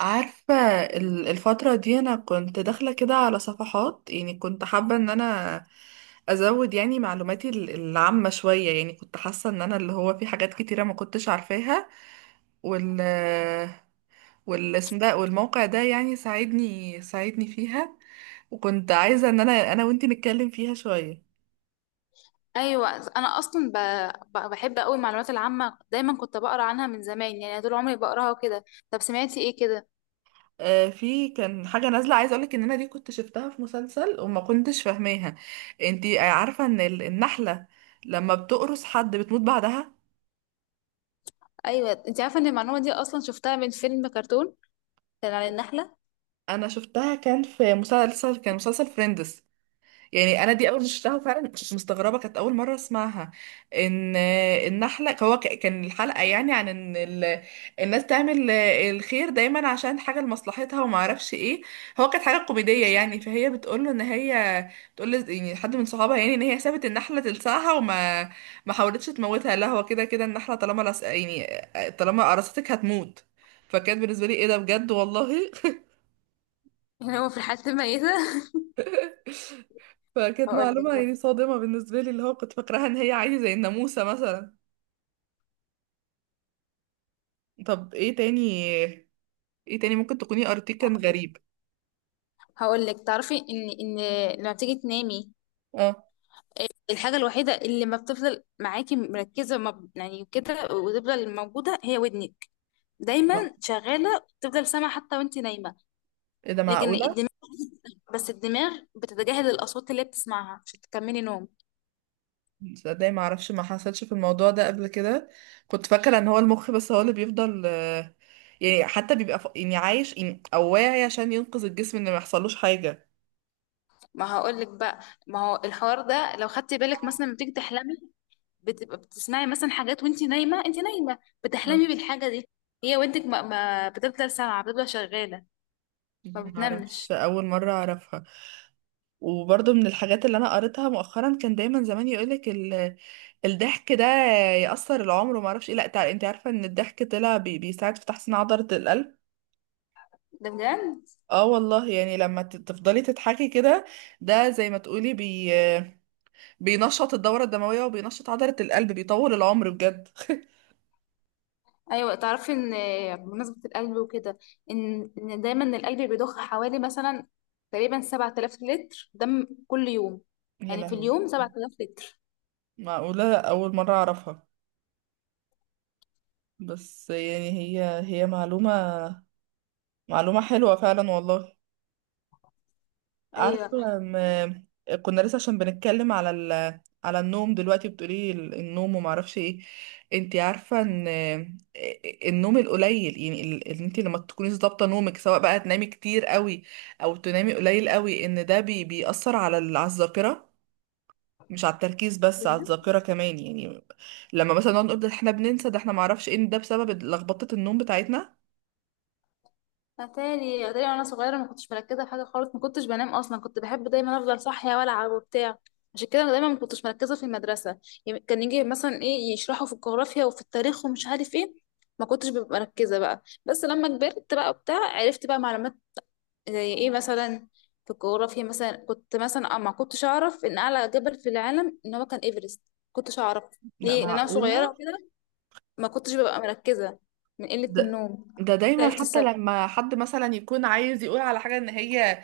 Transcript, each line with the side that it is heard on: right: عارفة؟ الفترة دي أنا كنت داخلة كده على صفحات، يعني كنت حابة إن أنا أزود، يعني معلوماتي العامة شوية، يعني كنت حاسة إن أنا اللي هو في حاجات كتيرة ما كنتش عارفاها، وال والاسم ده والموقع ده يعني ساعدني فيها، وكنت عايزة إن أنا وإنتي نتكلم فيها شوية.
left: ايوه، انا اصلا بحب قوي المعلومات العامه، دايما كنت بقرا عنها من زمان، يعني طول عمري بقراها وكده. طب سمعتي ايه كده؟
right: في كان حاجة نازلة عايزة أقولك إن أنا دي كنت شفتها في مسلسل وما كنتش فاهماها. انتي عارفة إن النحلة لما بتقرص حد بتموت بعدها؟
left: ايوه، انت عارفه ان المعلومه دي اصلا شفتها من فيلم كرتون كان عن النحله.
right: انا شفتها كان في مسلسل، كان مسلسل فريندز. يعني انا دي اول ما شفتها فعلا كنت مستغربه، كانت اول مره اسمعها. ان النحله هو كان الحلقه يعني عن ان الناس تعمل الخير دايما عشان حاجه لمصلحتها وما اعرفش ايه. هو كانت حاجه كوميديه، يعني فهي بتقول له ان هي بتقول له يعني حد من صحابها، يعني ان هي سابت النحله تلسعها وما ما حاولتش تموتها. لا هو كده كده النحله طالما لس... يعني طالما قرصتك هتموت. فكانت بالنسبه لي ايه ده بجد والله.
left: اللي هو في الحته الميته.
right: فكانت
left: هقول لك
right: معلومة يعني صادمة بالنسبة لي، اللي هو كنت فاكراها ان هي عادي زي الناموسة مثلا. طب ايه تاني؟ ايه تاني ممكن تكوني قريتيه كان
left: هقول لك
right: غريب؟
left: هقول لك. تعرفي ان لما بتيجي تنامي،
right: اه.
left: الحاجه الوحيده اللي ما بتفضل معاكي مركزه ما ب- يعني كده وتفضل موجوده، هي ودنك دايما
right: آه.
left: شغاله، تفضل سامعه حتى وانت نايمه.
right: ايه ده؟
left: لكن
right: معقولة؟
left: بس الدماغ بتتجاهل الاصوات اللي هي بتسمعها عشان تكملي نوم.
right: تصدقي ما اعرفش، ما حصلش في الموضوع ده قبل كده. كنت فاكرة ان هو المخ بس هو اللي بيفضل يعني حتى بيبقى عايش، يعني او واعي عشان ينقذ الجسم ان ما يحصلوش حاجة.
left: ما هقول لك بقى، ما هو الحوار ده لو خدتي بالك مثلا لما بتيجي تحلمي، بتبقى بتسمعي مثلا حاجات وانت نايمه، انت نايمه بتحلمي
right: آه.
left: بالحاجه دي. هي ودنك ما بتفضل سامعه، بتفضل شغاله، ما
right: ما
left: بتنامش.
right: اعرفش، اول مرة اعرفها. وبرضه من الحاجات اللي انا قريتها مؤخرا، كان دايما زمان يقولك الضحك ده يأثر العمر وما اعرفش ايه. لا انت عارفة ان الضحك طلع بيساعد في تحسين عضلة القلب؟
left: ده بجد؟
right: اه والله، يعني لما تفضلي تضحكي كده ده زي ما تقولي بينشط الدورة الدموية وبينشط عضلة القلب، بيطول العمر بجد.
left: ايوه تعرفي ان، بمناسبه القلب وكده، ان دايما القلب بيضخ حوالي مثلا تقريبا 7000 لتر دم كل يوم،
right: يا
left: يعني في
right: لهوي!
left: اليوم 7000 لتر.
right: معقولة، أول مرة أعرفها. بس يعني هي معلومة حلوة فعلا والله.
left: ايوه،
right: عارفة، كنا لسه عشان بنتكلم على النوم دلوقتي بتقولي النوم وما اعرفش ايه. انت عارفة ان النوم القليل يعني ان انت لما تكوني ظابطة نومك سواء بقى تنامي كتير قوي او تنامي قليل قوي ان ده بيأثر على الذاكرة، مش على التركيز بس، على الذاكرة كمان يعني. لما مثلا نقعد نقول ده احنا بننسى ده احنا ما اعرفش ايه، ده بسبب لخبطة النوم بتاعتنا.
left: اتاري اتاري وانا صغيره ما كنتش مركزه في حاجه خالص، ما كنتش بنام اصلا، كنت بحب دايما افضل صاحيه والعب وبتاع. عشان كده دايما ما كنتش مركزه في المدرسه، يعني كان يجي مثلا ايه يشرحوا في الجغرافيا وفي التاريخ ومش عارف ايه، ما كنتش ببقى مركزه بقى. بس لما كبرت بقى وبتاع عرفت بقى معلومات. زي ايه مثلا؟ في الجغرافيا مثلا، كنت مثلا ما كنتش اعرف ان اعلى جبل في العالم ان هو كان ايفرست. كنتش اعرف.
right: لا
left: ليه؟ لان انا
right: معقولة.
left: صغيره كده، ما كنتش ببقى مركزه من قله
right: ده
left: النوم.
right: ده دايما
left: عرفت
right: حتى
left: السبب.
right: لما حد مثلا يكون عايز يقول على حاجة ان هي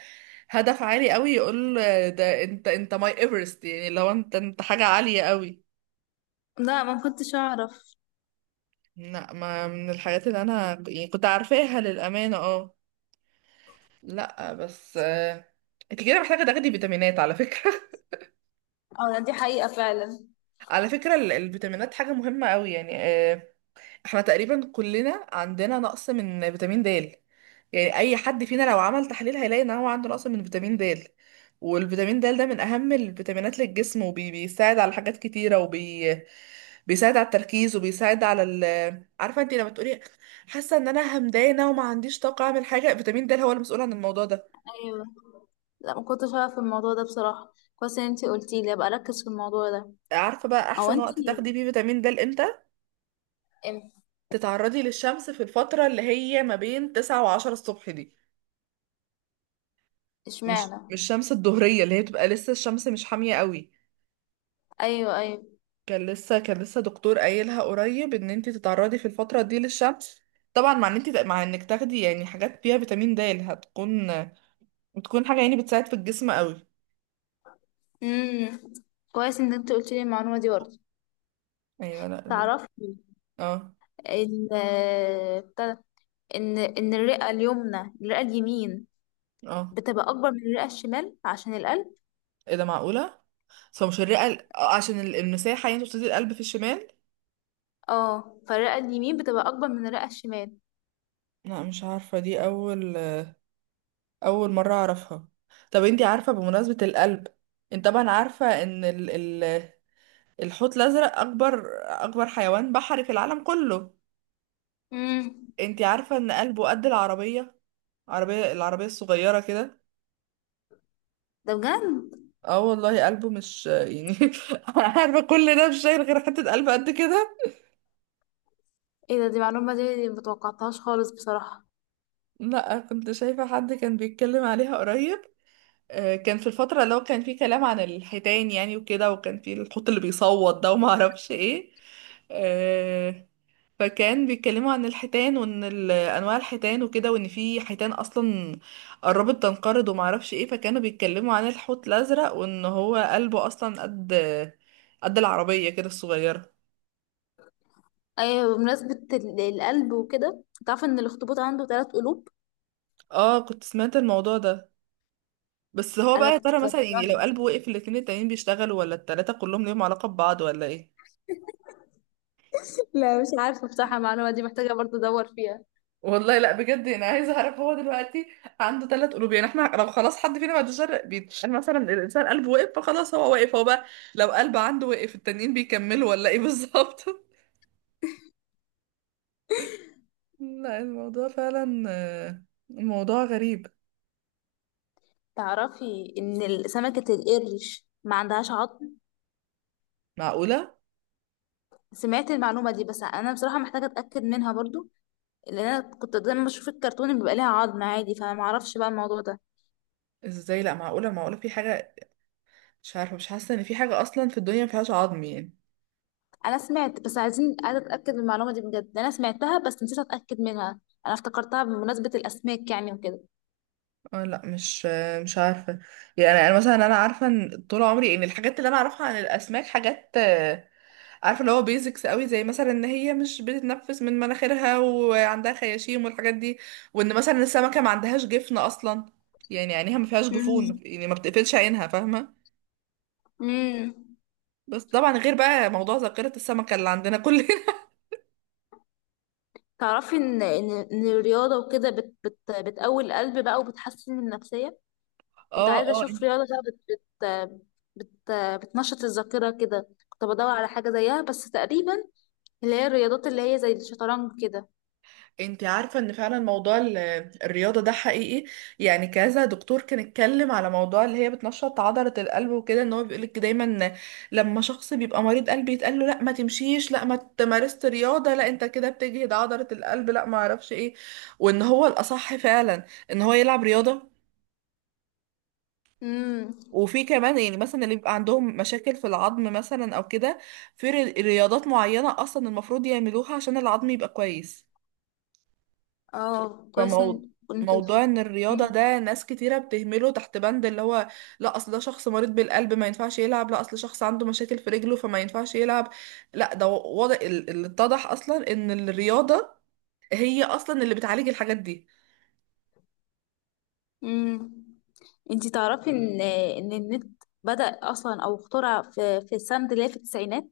right: هدف عالي قوي يقول ده انت انت ماي ايفرست، يعني لو انت حاجة عالية قوي.
left: لا ما كنتش اعرف.
right: لا، ما من الحاجات اللي انا كنت عارفاها للأمانة، اه. لا بس انت كده محتاجة تاخدي فيتامينات على فكرة.
left: اه، دي حقيقة فعلا.
right: على فكرة الفيتامينات حاجة مهمة قوي يعني. احنا تقريبا كلنا عندنا نقص من فيتامين د. يعني اي حد فينا لو عمل تحليل هيلاقي ان هو عنده نقص من فيتامين د. والفيتامين د ده من اهم الفيتامينات للجسم، وبيساعد على حاجات كتيره، وبيساعد على التركيز، وبيساعد عارفه انت لما تقولي حاسه ان انا همدانه وما عنديش طاقه اعمل حاجه، فيتامين د هو المسؤول عن الموضوع ده.
left: ايوه، لا ما كنتش اعرف الموضوع ده بصراحة، كويس ان انتي قلتي لي، ابقى اركز في الموضوع ده.
right: عارفه بقى
left: او
right: احسن وقت
left: انتي
right: تاخدي بيه فيتامين د امتى؟
left: ام-
right: تتعرضي للشمس في الفتره اللي هي ما بين 9 و10 الصبح دي. مش
left: اشمعنى؟
right: مش الشمس الظهريه اللي هي بتبقى لسه الشمس مش حاميه قوي.
left: ايوه، ايوه.
right: كان لسه دكتور قايلها قريب ان انت تتعرضي في الفتره دي للشمس. طبعا مع ان انت مع انك تاخدي يعني حاجات فيها فيتامين د بتكون حاجه يعني بتساعد في الجسم قوي.
left: امم. كويس ان انتي قلتي لي المعلومة دي برضه.
right: ايوه. لا.
left: تعرفي
right: اه.
left: ان بتاع ده، ان الرئة اليمنى الرئة اليمين
right: اه.
left: بتبقى اكبر من الرئة الشمال عشان القلب.
right: ايه ده؟ معقوله؟ بس هو مش الرئه عشان المساحه يعني تبتدي القلب في الشمال.
left: اه، فالرئة اليمين بتبقى اكبر من الرئة الشمال.
right: لا مش عارفه، دي اول مره اعرفها. طب انت عارفه بمناسبه القلب، انت طبعا عارفه ان الحوت الازرق اكبر حيوان بحري في العالم كله؟
left: امم.
right: انتي عارفة ان قلبه قد العربية؟ العربية الصغيرة كده.
left: ده بجد؟
right: اه والله، قلبه مش يعني عارفة كل ده مش شايل غير حتة قلب قد كده.
left: ايه ده، دي معلومة دي متوقعتهاش خالص بصراحة.
right: لا كنت شايفة حد كان بيتكلم عليها قريب. كان في الفترة اللي هو كان فيه كلام عن الحيتان يعني وكده، وكان فيه الحوت اللي بيصوت ده وما اعرفش ايه. آه، فكان بيتكلموا عن الحيتان وان انواع الحيتان وكده، وان في حيتان اصلا قربت تنقرض وما اعرفش ايه. فكانوا بيتكلموا عن الحوت الازرق وان هو قلبه اصلا قد العربيه كده الصغيره.
left: ايوه، بمناسبة القلب وكده، تعرف ان الاخطبوط عنده ثلاث قلوب؟
right: اه كنت سمعت الموضوع ده، بس هو
left: انا
right: بقى يا ترى مثلا يعني لو
left: اتصدمت.
right: قلبه وقف الاتنين التانيين بيشتغلوا، ولا التلاته كلهم ليهم علاقه ببعض ولا ايه؟
left: لا مش عارفة بصراحة، المعلومة دي محتاجة برضه ادور فيها.
right: والله لا بجد انا عايزه اعرف، هو دلوقتي عنده ثلاث قلوب، يعني احنا لو خلاص حد فينا ما عندوش قلب بيتقال مثلا الانسان قلبه وقف فخلاص هو واقف هو بقى، لو قلب عنده وقف التانيين بيكملوا ولا ايه بالظبط؟ لا الموضوع فعلا الموضوع غريب.
left: تعرفي ان سمكة القرش ما عندهاش عظم؟
right: معقوله؟
left: سمعت المعلومة دي، بس انا بصراحة محتاجة اتاكد منها برضه، لان انا كنت دايما بشوف الكرتون اللي بيبقى ليها عظم عادي، فانا ما اعرفش بقى الموضوع ده.
right: ازاي؟ لا معقوله، معقوله في حاجه مش عارفه، مش حاسه ان في حاجه اصلا في الدنيا ما فيهاش عظم يعني.
left: انا سمعت بس عايزة اتاكد من المعلومة دي بجد، انا سمعتها بس نسيت اتاكد منها. انا افتكرتها بمناسبة الاسماك يعني وكده.
right: اه لا مش عارفه. يعني انا أنا مثلا انا عارفه ان طول عمري ان الحاجات اللي انا اعرفها عن الاسماك حاجات عارفه اللي هو بيزكس قوي، زي مثلا ان هي مش بتتنفس من مناخيرها وعندها خياشيم والحاجات دي، وان مثلا السمكه ما عندهاش جفن اصلا، يعني عينيها ما فيهاش جفون يعني ما بتقفلش عينها، فاهمه؟
left: امم.
right: بس طبعا غير بقى موضوع ذاكره السمكه اللي عندنا كلنا.
left: تعرفي ان ان إن الرياضه وكده بت بت بتقوي القلب بقى وبتحسن من النفسيه؟ كنت
right: اه،
left: عايزه
right: اه.
left: اشوف رياضه بقى بت بت بت بتنشط الذاكره كده، كنت بدور على حاجه زيها بس تقريبا، اللي هي الرياضات اللي هي زي الشطرنج كده.
right: انت عارفة ان فعلا موضوع الرياضة ده حقيقي؟ يعني كذا دكتور كان اتكلم على موضوع اللي هي بتنشط عضلة القلب وكده، ان هو بيقولك دايما لما شخص بيبقى مريض قلب يتقال له لا ما تمشيش، لا ما تمارست رياضة، لا انت كده بتجهد عضلة القلب، لا ما اعرفش ايه، وان هو الاصح فعلا ان هو يلعب رياضة.
left: امم.
right: وفي كمان يعني مثلا اللي بيبقى عندهم مشاكل في العظم مثلا او كده، في رياضات معينة اصلا المفروض يعملوها عشان العظم يبقى كويس.
left: اه كويس كنت.
right: فموضوع ان الرياضة ده ناس كتيرة بتهمله تحت بند اللي هو لا اصل ده شخص مريض بالقلب ما ينفعش يلعب، لا اصل شخص عنده مشاكل في رجله فما ينفعش يلعب. لا ده واضح، اللي اتضح اصلا ان الرياضة هي اصلا اللي بتعالج الحاجات دي.
left: امم. انتي تعرفي ان النت بدأ اصلا او اخترع في السنه اللي هي في التسعينات؟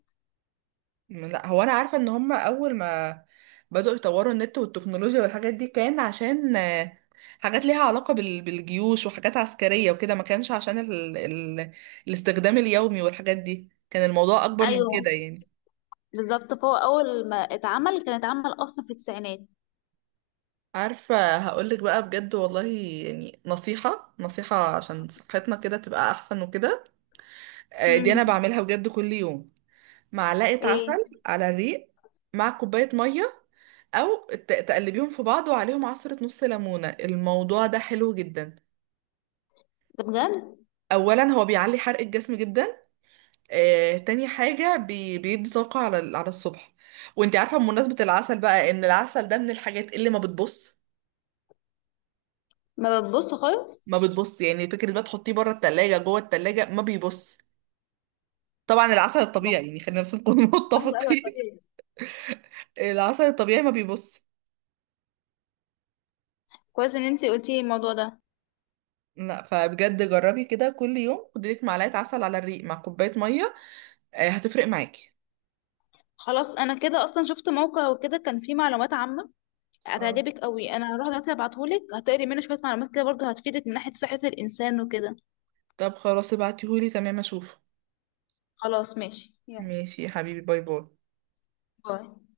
right: لا هو انا عارفة ان هما اول ما بدأوا يطوروا النت والتكنولوجيا والحاجات دي كان عشان حاجات ليها علاقة بالجيوش وحاجات عسكرية وكده، ما كانش عشان الاستخدام اليومي والحاجات دي، كان الموضوع اكبر من
left: ايوه،
right: كده يعني.
left: بالظبط، فهو اول ما اتعمل كان اتعمل اصلا في التسعينات.
right: عارفة هقولك بقى بجد والله، يعني نصيحة عشان صحتنا كده تبقى أحسن وكده، دي أنا
left: امم.
right: بعملها بجد كل يوم: معلقة
left: ايه
right: عسل على الريق مع كوباية مية، أو تقلبيهم في بعض وعليهم عصرة نص ليمونة. الموضوع ده حلو جدا،
left: ده، بجد؟
right: أولا هو بيعلي حرق الجسم جدا، تاني حاجة بيدي طاقة على الصبح. وانت عارفة بمناسبة العسل بقى، إن العسل ده من الحاجات اللي ما بتبص
left: ما بتبص خالص.
right: ما بتبص يعني، فكرة بقى تحطيه بره التلاجة جوه التلاجة ما بيبص. طبعا العسل
left: ما
right: الطبيعي
left: كنت-
right: يعني خلينا بس نكون
left: ايوه، ايوه،
right: متفقين،
left: طبيعي.
right: العسل الطبيعي ما بيبص.
left: كويس ان انتي قلتي الموضوع ده.
right: لا فبجد جربي كده كل يوم، خدي لك معلقه عسل على الريق مع كوبايه ميه، هتفرق معاكي.
left: خلاص، انا كده اصلا شفت موقع وكده كان فيه معلومات عامه
right: اه.
left: هتعجبك قوي، انا هروح دلوقتي ابعتهولك، هتقري منه شويه معلومات كده برضو هتفيدك من ناحيه صحه الانسان وكده.
right: طب خلاص ابعتيهولي تمام اشوفه.
left: خلاص ماشي، يلا،
right: ماشي يا حبيبي، باي باي.
left: باي.